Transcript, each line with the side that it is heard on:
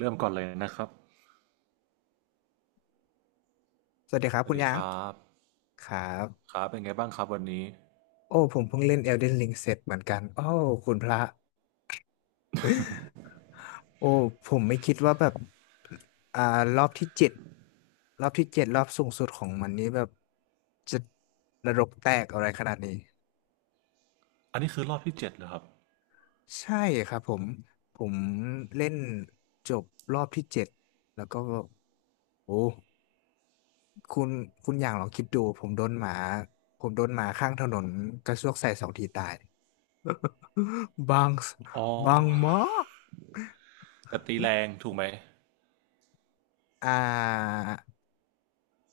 right: เริ่มก่อนเลยนะครับ
left: สวัสดีครั
right: ส
left: บ
right: วัส
left: คุณ
right: ดี
left: ยา
right: ค
left: ง
right: รับ
left: ครั
right: ค
left: บ
right: รับเป็นไงบ้างครับวันนี้
left: โอ้ผมเพิ่งเล่น Elden Ring เสร็จเหมือนกัน โอ้คุณพระ โอ้ผมไม่คิดว่าแบบอ่ารอบที่เจ็ดรอบสูงสุดของมันนี้แบบจะระรกแตกอะไรขนาดนี้
right: อันนี้คือรอบที่เจ็ดเหรอครับ
left: ใช่ครับผม ผมเล่นจบรอบที่เจ็ดแล้วก็ โอ้คุณคุณอย่างลองคิดดู ผมโดนหมาข้างถนนกระซวกใส่สองทีตาย บาง
right: อ๋อ
left: บางมาก
right: แต่ตีแรงถูกไหม
left: อ่า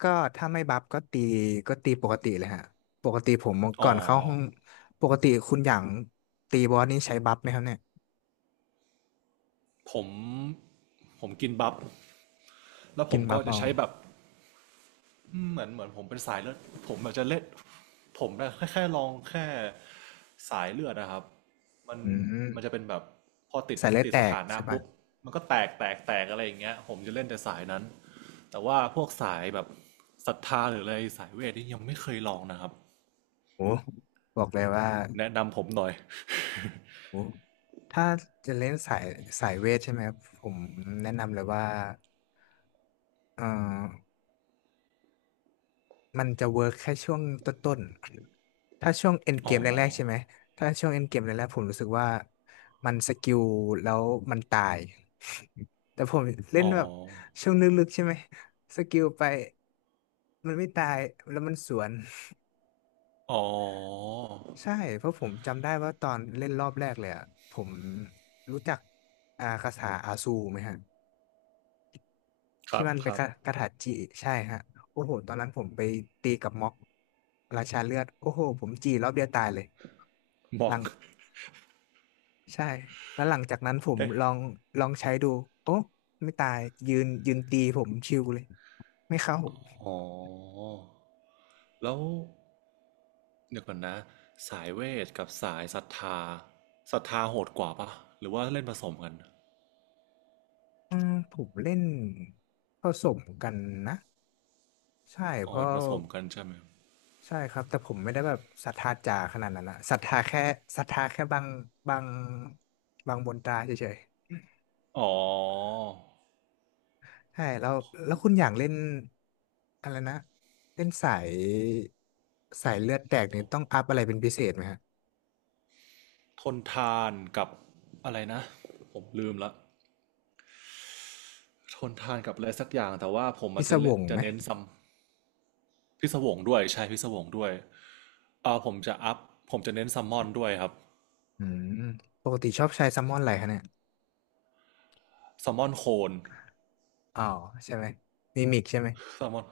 left: ก็ถ้าไม่บัฟก็ตีปกติเลยฮะปกติผม
right: อ๋
left: ก่อ
right: อ
left: นเข้าห้องปกติคุณอย่างตีบอสนี่ใช้บัฟไหมครับเนี่ย
right: ผม ผมกินบัฟแล้วผ
left: กิ
right: ม
left: นบั
right: ก็
left: ฟ
right: จะ
left: เอา
right: ใช้แบบ อืมเหมือนผมเป็นสายเลือดผมอาจจะเล่นผมนะแค่ลองแค่สายเลือดนะครับมัน
left: อื
right: มันจะ
left: ม
right: เป็นแบบพอติด
left: สายเลือด
right: ติด
left: แต
right: ส
left: ก
right: ถานะ
left: ใช่ปะ
right: ปุ๊บมันก็แตกอะไรอย่างเงี้ยผมจะเล่นแต่สายนั้นแต่ว่าพวกสายแบบศรัทธาหรืออะไรสายเวทนี่ยังไม่เคยลองนะครับ
left: โอ้บอกเลยว่า
right: แนะนำผมหน่อย
left: โอ้ถ้าจะเล่นสายเวทใช่ไหมครับผมแนะนำเลยว่าเอ่อ มันจะเวิร์กแค่ช่วงต้นๆถ้าช่วงเอ็นเก
right: อ๋อ
left: มแรกๆใช่ไหมถ้าช่วงเอ็นเกมแรกๆผมรู้สึกว่ามันสกิลแล้วมันตาย แต่ผมเล่
right: อ๋
left: น
right: อ
left: แบบช่วงลึกๆใช่ไหมสกิลไปมันไม่ตายแล้วมันสวน
right: อ๋อ
left: ใช่ เพราะผมจำได้ว่าตอนเล่นรอบแรกเลยอะผมรู้จักคาถาอาซูไหมฮะ
right: ค
left: ที่
right: รับ
left: มัน
right: ค
left: เป็น
right: รับ
left: คาถาจิใช่ฮะโอ้โหตอนนั้นผมไปตีกับม็อกราชาเลือดโอ้โหผมจีรอบเดียวตายเลย
right: บ
left: ห
right: อ
left: ลั
right: ก
left: งใช่แล้วหลังจากนั้นผม
right: ได้
left: ลองลองใช้ดูโอ้ไม่ตายยืนตีผมชิวเลยไม่เข้า
right: อ๋อแล้ว เดี๋ยวก่อนนะสายเวทกับสายศรัทธาศรัทธาโหดกว่าปะหรือว่าเล่นผสมกัน
left: อืมผมเล่นผสมกันนะใช่
right: อ๋
left: เพ
right: อ
left: ราะ
right: เป็นผสมกันใช่ไหม
left: ใช่ครับแต่ผมไม่ได้แบบศรัทธาจ๋าขนาดนั้นนะศรัทธาแค่ศรัทธาแค่บางบางบางบนตราเฉย
right: อ๋อ
left: ๆใช่แล้วแล้วคุณอย่างเล่นอะไรนะเล่นสายเลือดแตกนี่ต้องอัพอะไรเป็นพิเศษไหมฮะ
right: ทนทานกับอะไรนะผมลืมละทนทานกับอะไรสักอย่างแต่ว่าผม
left: พิ
right: อาจ
left: ศ
right: จะ
left: ว
right: เล่น
left: ง
right: จะ
left: ไหม
right: เน้นซัมพิศวงด้วยใช่พิศวงด้วยผมจะอัพผมจะเน้นซัมมอนด้วยครับ
left: อืมปกติชอบใช้แซลมอนอะไรคะเนี่ย
right: ซัมมอนโคน
left: อ๋อใช่ไหมมีมิกใช่ไหม
right: ซัมมอน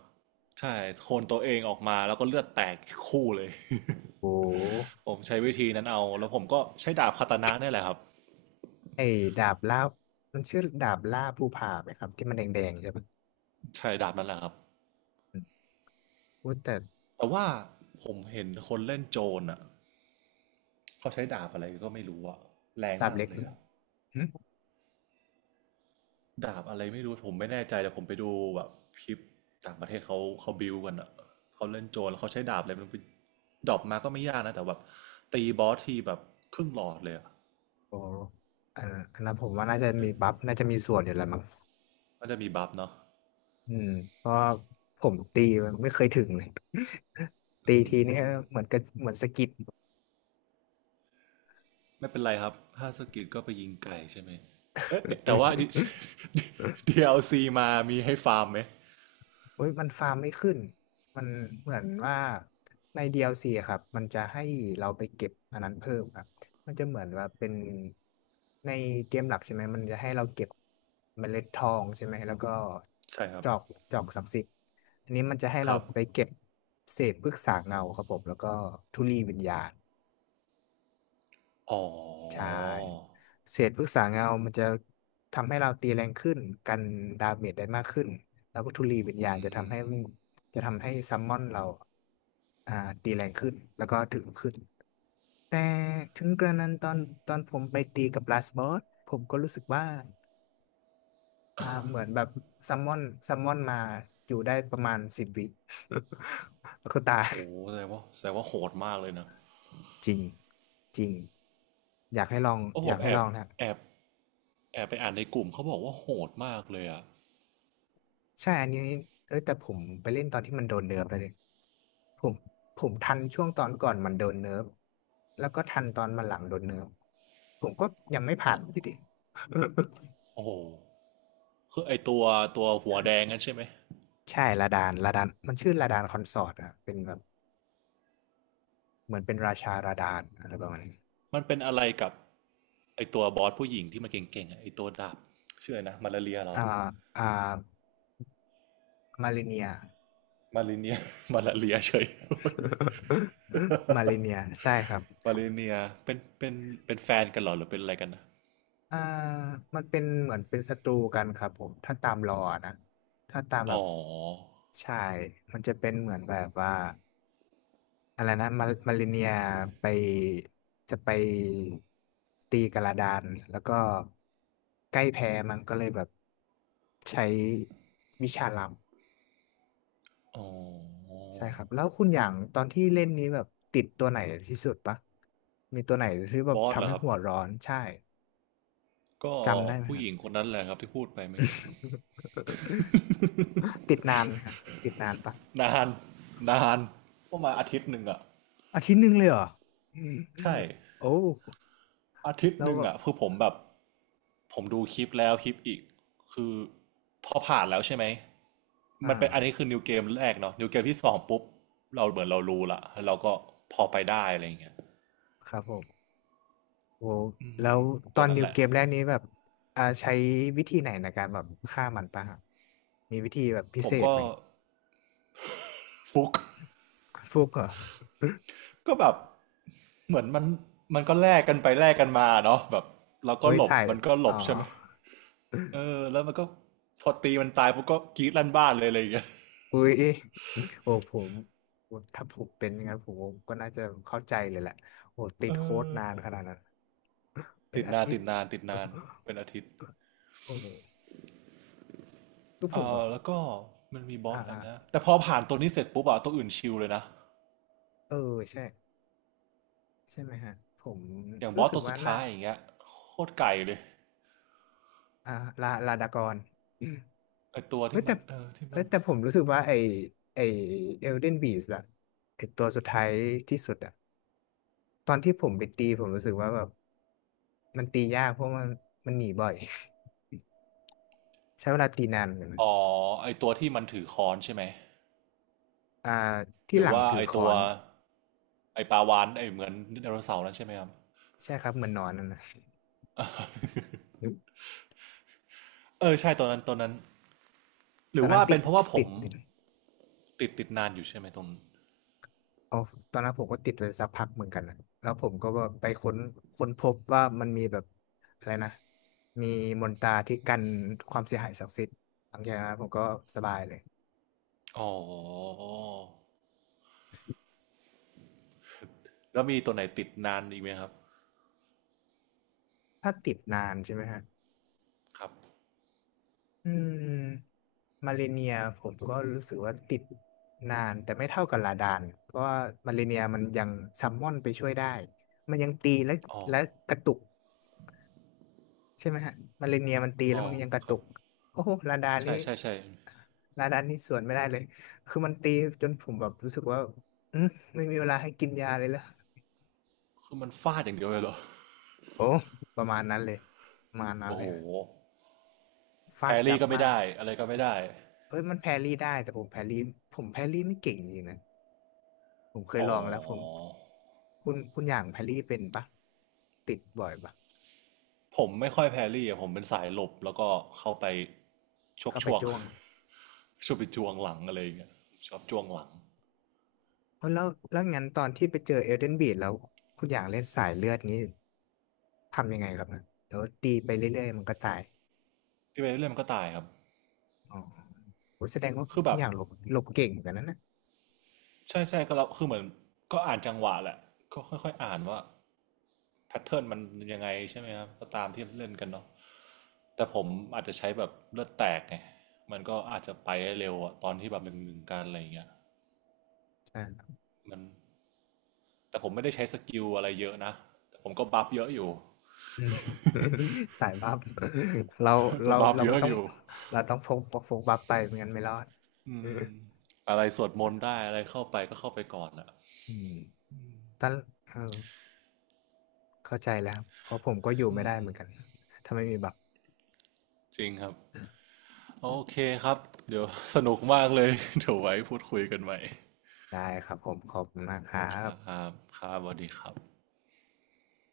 right: ใช่โคนตัวเองออกมาแล้วก็เลือดแตกคู่เลย
left: โอ้
right: ผมใช้วิธีนั้นเอาแล้วผมก็ใช้ดาบคาตานะนี่แหละครับ
left: ไอ้ดาบล่ามันชื่อดาบล่าภูผาไหมครับที่มันแดงๆใช่ปะ
right: ใช่ดาบนั่นแหละครับ
left: อืมพูดแต่
right: แต่ว่าผมเห็นคนเล่นโจรอ่ะเขาใช้ดาบอะไรก็ไม่รู้อ่ะแรง
left: ดาบ
right: มาก
left: เล็ก
right: เลยอ่ะ
left: อืม
right: ดาบอะไรไม่รู้ผมไม่แน่ใจแต่ผมไปดูแบบคลิปต่างประเทศเขาบิวกันอ่ะเขาเล่นโจรแล้วเขาใช้ดาบอะไรไมันไปดรอปมาก็ไม่ยากนะแต่แบบตีบอสทีแบบครึ่งหลอดเลยอ่ะ
left: โอ้อันอันนั้นผมว่าน่าจะ
right: เอ้
left: มี
right: ย
left: บัฟน่าจะมีส่วนอยู่แหล้วมั้ง
right: มันจะมีบัฟเนาะ
left: อืมเพราะผมตีมันไม่เคยถึงเลย ตีทีนี่เหมือนกับเหมือนสะกิด
right: ไม่เป็นไรครับถ้าสกิลก็ไปยิงไก่ใช่ไหมเอ๊ะแต่ว่า DLC มามีให้ฟาร์มไหม
left: เอ้ยมันฟาร์มไม่ขึ้นมันเหมือนว่าใน DLC อลซีอะครับมันจะให้เราไปเก็บอันนั้นเพิ่มครับมันจะเหมือนว่าเป็นในเกมหลักใช่ไหม มันจะให้เราเก็บเมล็ดทองใช่ไหมแล้วก็
right: ใช่ครั
left: จ
right: บ
left: อกจอกศักดิ์สิทธิ์อันนี้มันจะให้
right: ค
left: เรา
right: รับ
left: ไปเก็บเศษพฤกษาเงาครับผมแล้วก็ธุลีวิญญาณ
right: อ๋
left: ใช่
right: อ
left: เศษพฤกษาเงามันจะทำให้เราตีแรงขึ้นกันดาเมจได้มากขึ้นแล้วก็ธุลีวิญญาณจะทำให้จะทำให้ซัมมอนเราอ่าตีแรงขึ้นแล้วก็ถึงขึ้นแต่ถึงกระนั้นตอนผมไปตีกับลาสบอสผมก็รู้สึกว่าเหมือนแบบซัมมอนซัมมอนมาอยู่ได้ประมาณสิบวิ แล้วก็ตาย
right: โอ้แสดงว่าแสดงว่าโหดมากเลยนะ
left: จริงจริงอยากให้ลอง
right: เพราะ
left: อ
right: ผ
left: ยา
right: ม
left: กให้
right: แอ
left: ล
right: บ
left: องนะ
right: แอบแอบไปอ่านในกลุ่มเขาบอกว่าโหดมากเลยอ่ะ
left: ใช่ อันนี้เออแต่ผมไปเล่นตอนที่มันโดนเนิร์ฟเลยผมผมทันช่วงตอนก่อนมันโดนเนิร์ฟแล้วก็ทันตอนมันหลังโดนเนิร์ฟผมก็ยังไม่ผ่านพี่ดิ
right: โอ้โหคือไอตัวตัวหัวแดงนั่นใช่ไหม
left: ใช่ลาดานมันชื่อลาดานคอนสอร์ตอะเป็นแบบเหมือนเป็นราชาลาดานอะไรประมาณนี้
right: มันเป็นอะไรกับไอตัวบอสผู้หญิงที่มันเก่งๆอะไอตัวดาบชื่ออะไรนะมาลาเรียเหรา
left: อ่าอ่ามาเลเนีย
right: มาลิเนีย มาลาเรียเฉย
left: มาเลเนีย ใช่ครับ
right: มาลิเนียเป็นเป็นแฟนกันเหรอหรือเป็นอะไรกันนะ
left: อ่ามันเป็นเหมือนเป็นศัตรูกันครับผม ถ้าตามลอนะ ถ้าตามแบ
right: อ๋
left: บ
right: อ
left: ใช่ มันจะเป็นเหมือนแบบว่า อะไรนะมามาริเนียไปจะไปตีกระดานแล้วก็ใกล้แพ้มันก็เลยแบบใช้วิชาลับ
right: อ๋อ
left: ใช่ครับแล้วคุณอย่างตอนที่เล่นนี้แบบติดตัวไหนที่สุดปะมีตัวไหนที่แบ
right: บ
left: บ
right: อสเหร
left: ทำ
right: อ
left: ให้
right: ครับ
left: หัวร้อนใช่
right: ก็
left: จำได้ไหม
right: ผู้
left: ครั
right: ห
left: บ
right: ญิงคนนั้นแหละครับที่พูดไปเมื่อกี้
left: ติดนานไหมครับติดนานปะ
right: นานนานประมาณอาทิตย์หนึ่งอะ
left: อาทิตย์หนึ่งเลยเหรออืม
right: ใช่
left: โอ้
right: อาทิต
left: แล้
right: ย์ห
left: ว
right: นึ่ง
left: แบบ
right: อะคือผมแบบผมดูคลิปแล้วคลิปอีกคือพอผ่านแล้วใช่ไหม
left: อ
right: มันเป็นอันนี้
left: ่า
right: คือนิวเกมแรกเนาะนิวเกมที่สองปุ๊บเราเหมือนเรารู้ละแล้วเราก็พอไปได้อะไรอย่างเงี้ย
left: ครับผม โอ้แล้วตอ
right: ตัว
left: น
right: นั้น
left: นิว
right: แหละ
left: เกมแรกนี้แบบใช้วิธีไหนในการแบบฆ่ามันปะฮะมีวิธีแบบพิ
right: ผ
left: เศ
right: ม
left: ษ
right: ก็
left: ไหม
right: ฟุก
left: ฟุกเหรอ
right: ก็แบบเหมือนมันก็แลกกันไปแลกกันมาเนาะแบบเรา
left: โอ้
right: ก็
left: ย
right: หลบ
left: ใส่
right: มันก็หล
left: อ๋อ
right: บใช่ไหมเออแล้วมันก็พอตีมันตายปุ๊บก็กรี๊ดลั่นบ้านเลยอะไรอย่างเงี้ย
left: อุ้ยโอ้ผมถ้าผมเป็นอย่างนั้นผมก็น่าจะเข้าใจเลยแหละโอ้ติ
right: เอ
left: ดโค้ด
right: อ
left: นานขนาดนั้นเป็น
right: ติด
left: อา
right: นาน
left: ทิต
right: ติ
left: ย์
right: ดนานติดนานเป็นอาทิตย์
left: โอ้โหคือผ
right: เอ
left: มแบบ
right: อแล้วก็มันมีบอ
left: อ่า
right: สอะไร
left: อ่า
right: นะแต่พอผ่านตัวนี้เสร็จปุ๊บอะตัวอื่นชิลเลยนะ
left: เออใช่ใช่ไหมฮะผม
right: อย่างบ
left: รู้
right: อส
left: สึก
right: ตัวสุ
left: ว่า
right: ด
left: น่า
right: ท้ายอย่างเงี้ยโคตรไก่เลย
left: อ่าลาดากร
right: ไอตัว
left: เอ้ย
right: ที่มั
left: แต่
right: นเออที่มัน
left: ผมรู้สึกว่าไอเอลเดนบีสอะไอตัวสุดท้ายที่สุดอะตอนที่ผมไปตีผมรู้สึกว่าแบบมันตียากเพราะมันหนีบ่อย ใช้เวลาตีนานเหมือนกันนะ
right: อ๋อไอตัวที่มันถือค้อนใช่ไหม
left: อ่าที่
right: หรื
left: ห
right: อ
left: ลัง
right: ว่า
left: ถื
right: ไอ
left: อค้
right: ตั
left: อ
right: ว
left: น
right: ไอปลาวานไอเหมือนไดโนเสาร์นั่นใช่ไหมครับ
left: ใช่ครับเหมือนนอนนั่นนะ
right: เออใช่ตัวนั้นตัวนั้นห
left: ต
right: รื
left: อ
right: อ
left: นนั้น
right: ว่า
left: ติ
right: เป็
left: ด
right: นเพราะว่าผ
left: ติ
right: ม
left: ด
right: ติดนานอยู่ใช่ไหมตรง
left: เอาตอนนั้นผมก็ติดไปสักพักเหมือนกันนะแล้วผมก็ว่าไปค้นพบว่ามันมีแบบอะไรนะมีมนตราที่กันความเสียหายศักดิ์สิทธิ์หลังจากนั้นผมก็สบายเลย
right: อ๋อแล้วมีตัวไหนติดนานอีกไหมครับ
left: ถ้าติดนานใช่ไหมฮะ
right: ครับ
left: อืมมาเลเนียผมก็รู้สึกว่าติดนานแต่ไม่เท่ากับลาดานเพราะว่ามาเลเนียมันยังซัมมอนไปช่วยได้มันยังตีและ
right: อ๋อ
left: และกระตุกใช่ไหมฮะมาเลเนียมันตีแล้ว
right: อ๋อ
left: มันยังกระ
right: ค
left: ตุ
right: รับ
left: กโอ้โหลาดานนี่
right: ใช่ใช่ใช่
left: ลาดานนี่สวนไม่ได้เลยคือมันตีจนผมแบบรู้สึกว่าอืมไม่มีเวลาให้กินยาเลยเหรอ
right: คือมันฟาดอย่างเดียวเลยเหรอ
left: โอ้ประมาณนั้นเลยประมาณนั้น
right: โอ้
left: เล
right: โห
left: ยฮะ
right: แพ
left: ฟาด
right: ร
left: ยั
right: รี่
left: บ
right: ก็ไม่
left: มาก
right: ได้ อะไรก็ไม่ได้
left: เอ้ยมันแพรรี่ได้แต่ผมแพรรี่ผมแพรรี่ไม่เก่งจริงๆนะผมเคย
right: อ๋
left: ลองแล้วผม
right: อ
left: คุณอย่างแพรรี่เป็นปะติดบ่อยปะ
right: ผมไม่ค่อยแพรรี่อะผมเป็นสายหลบแล้วก็เข้าไปชก
left: เข้า
right: ช
left: ไป
right: วก
left: จ้วง
right: ชวกไปจวงหลังอะไรอย่างเงี้ยชอบจวงหลัง
left: เอ้ยแล้วงั้นตอนที่ไปเจอเอลเดนบีดแล้วคุณอย่างเล่นสายเลือดนี้ทำยังไงครับนะเดี๋ยวตีไปเรื่อยๆมันก็ตาย
right: ที่ไปเรื่อยมันก็ตายครับ
left: อ๋อโหแสดงว่า
right: คือ
left: คุ
right: แบ
left: ณ
right: บ
left: อย่างหลบหลบเก่งเหมือนกันนะ
right: ใช่ใช่ก็เราคือเหมือนก็อ่านจังหวะแหละก็ค่อยๆอ่านว่าแพทเทิร์นมันยังไงใช่ไหมครับก็ตามที่เล่นกันเนาะแต่ผมอาจจะใช้แบบเลือดแตกไงมันก็อาจจะไปได้เร็วอะตอนที่แบบหนึ่งหนึ่งกันอะไรอย่างเงี้ย
left: ใช่ ครับ
right: มัน แต่ผมไม่ได้ใช้สกิลอะไรเยอะนะแต่ผมก็บัฟเยอะอยู่
left: อืม สายบัฟเรา
right: ก็บัฟ
left: เรา
right: เย
left: ไม่
right: อะ
left: ต้อ
right: อ
left: ง
right: ยู่
left: เราต้องพกบัฟไปไม่งั้นไม่รอดอ
right: อะไรสวดมนต์ได้ อะไรเข้าไปก็เข้าไปก่อนอะ
left: ืมตอนเออ เข้าใจแล้วครับเพราะผมก็อยู่ไม่ได้เหมือนกันถ้าไม่มีบัตร
right: จริงครับ โอเคครับ เดี๋ยวสนุกมากเลย เดี๋ยวไว้พูดคุยกันใหม่
left: ได้ครับผมขอบคุณมากครั
right: ครั
left: บ
right: บครับสวัสดีครับ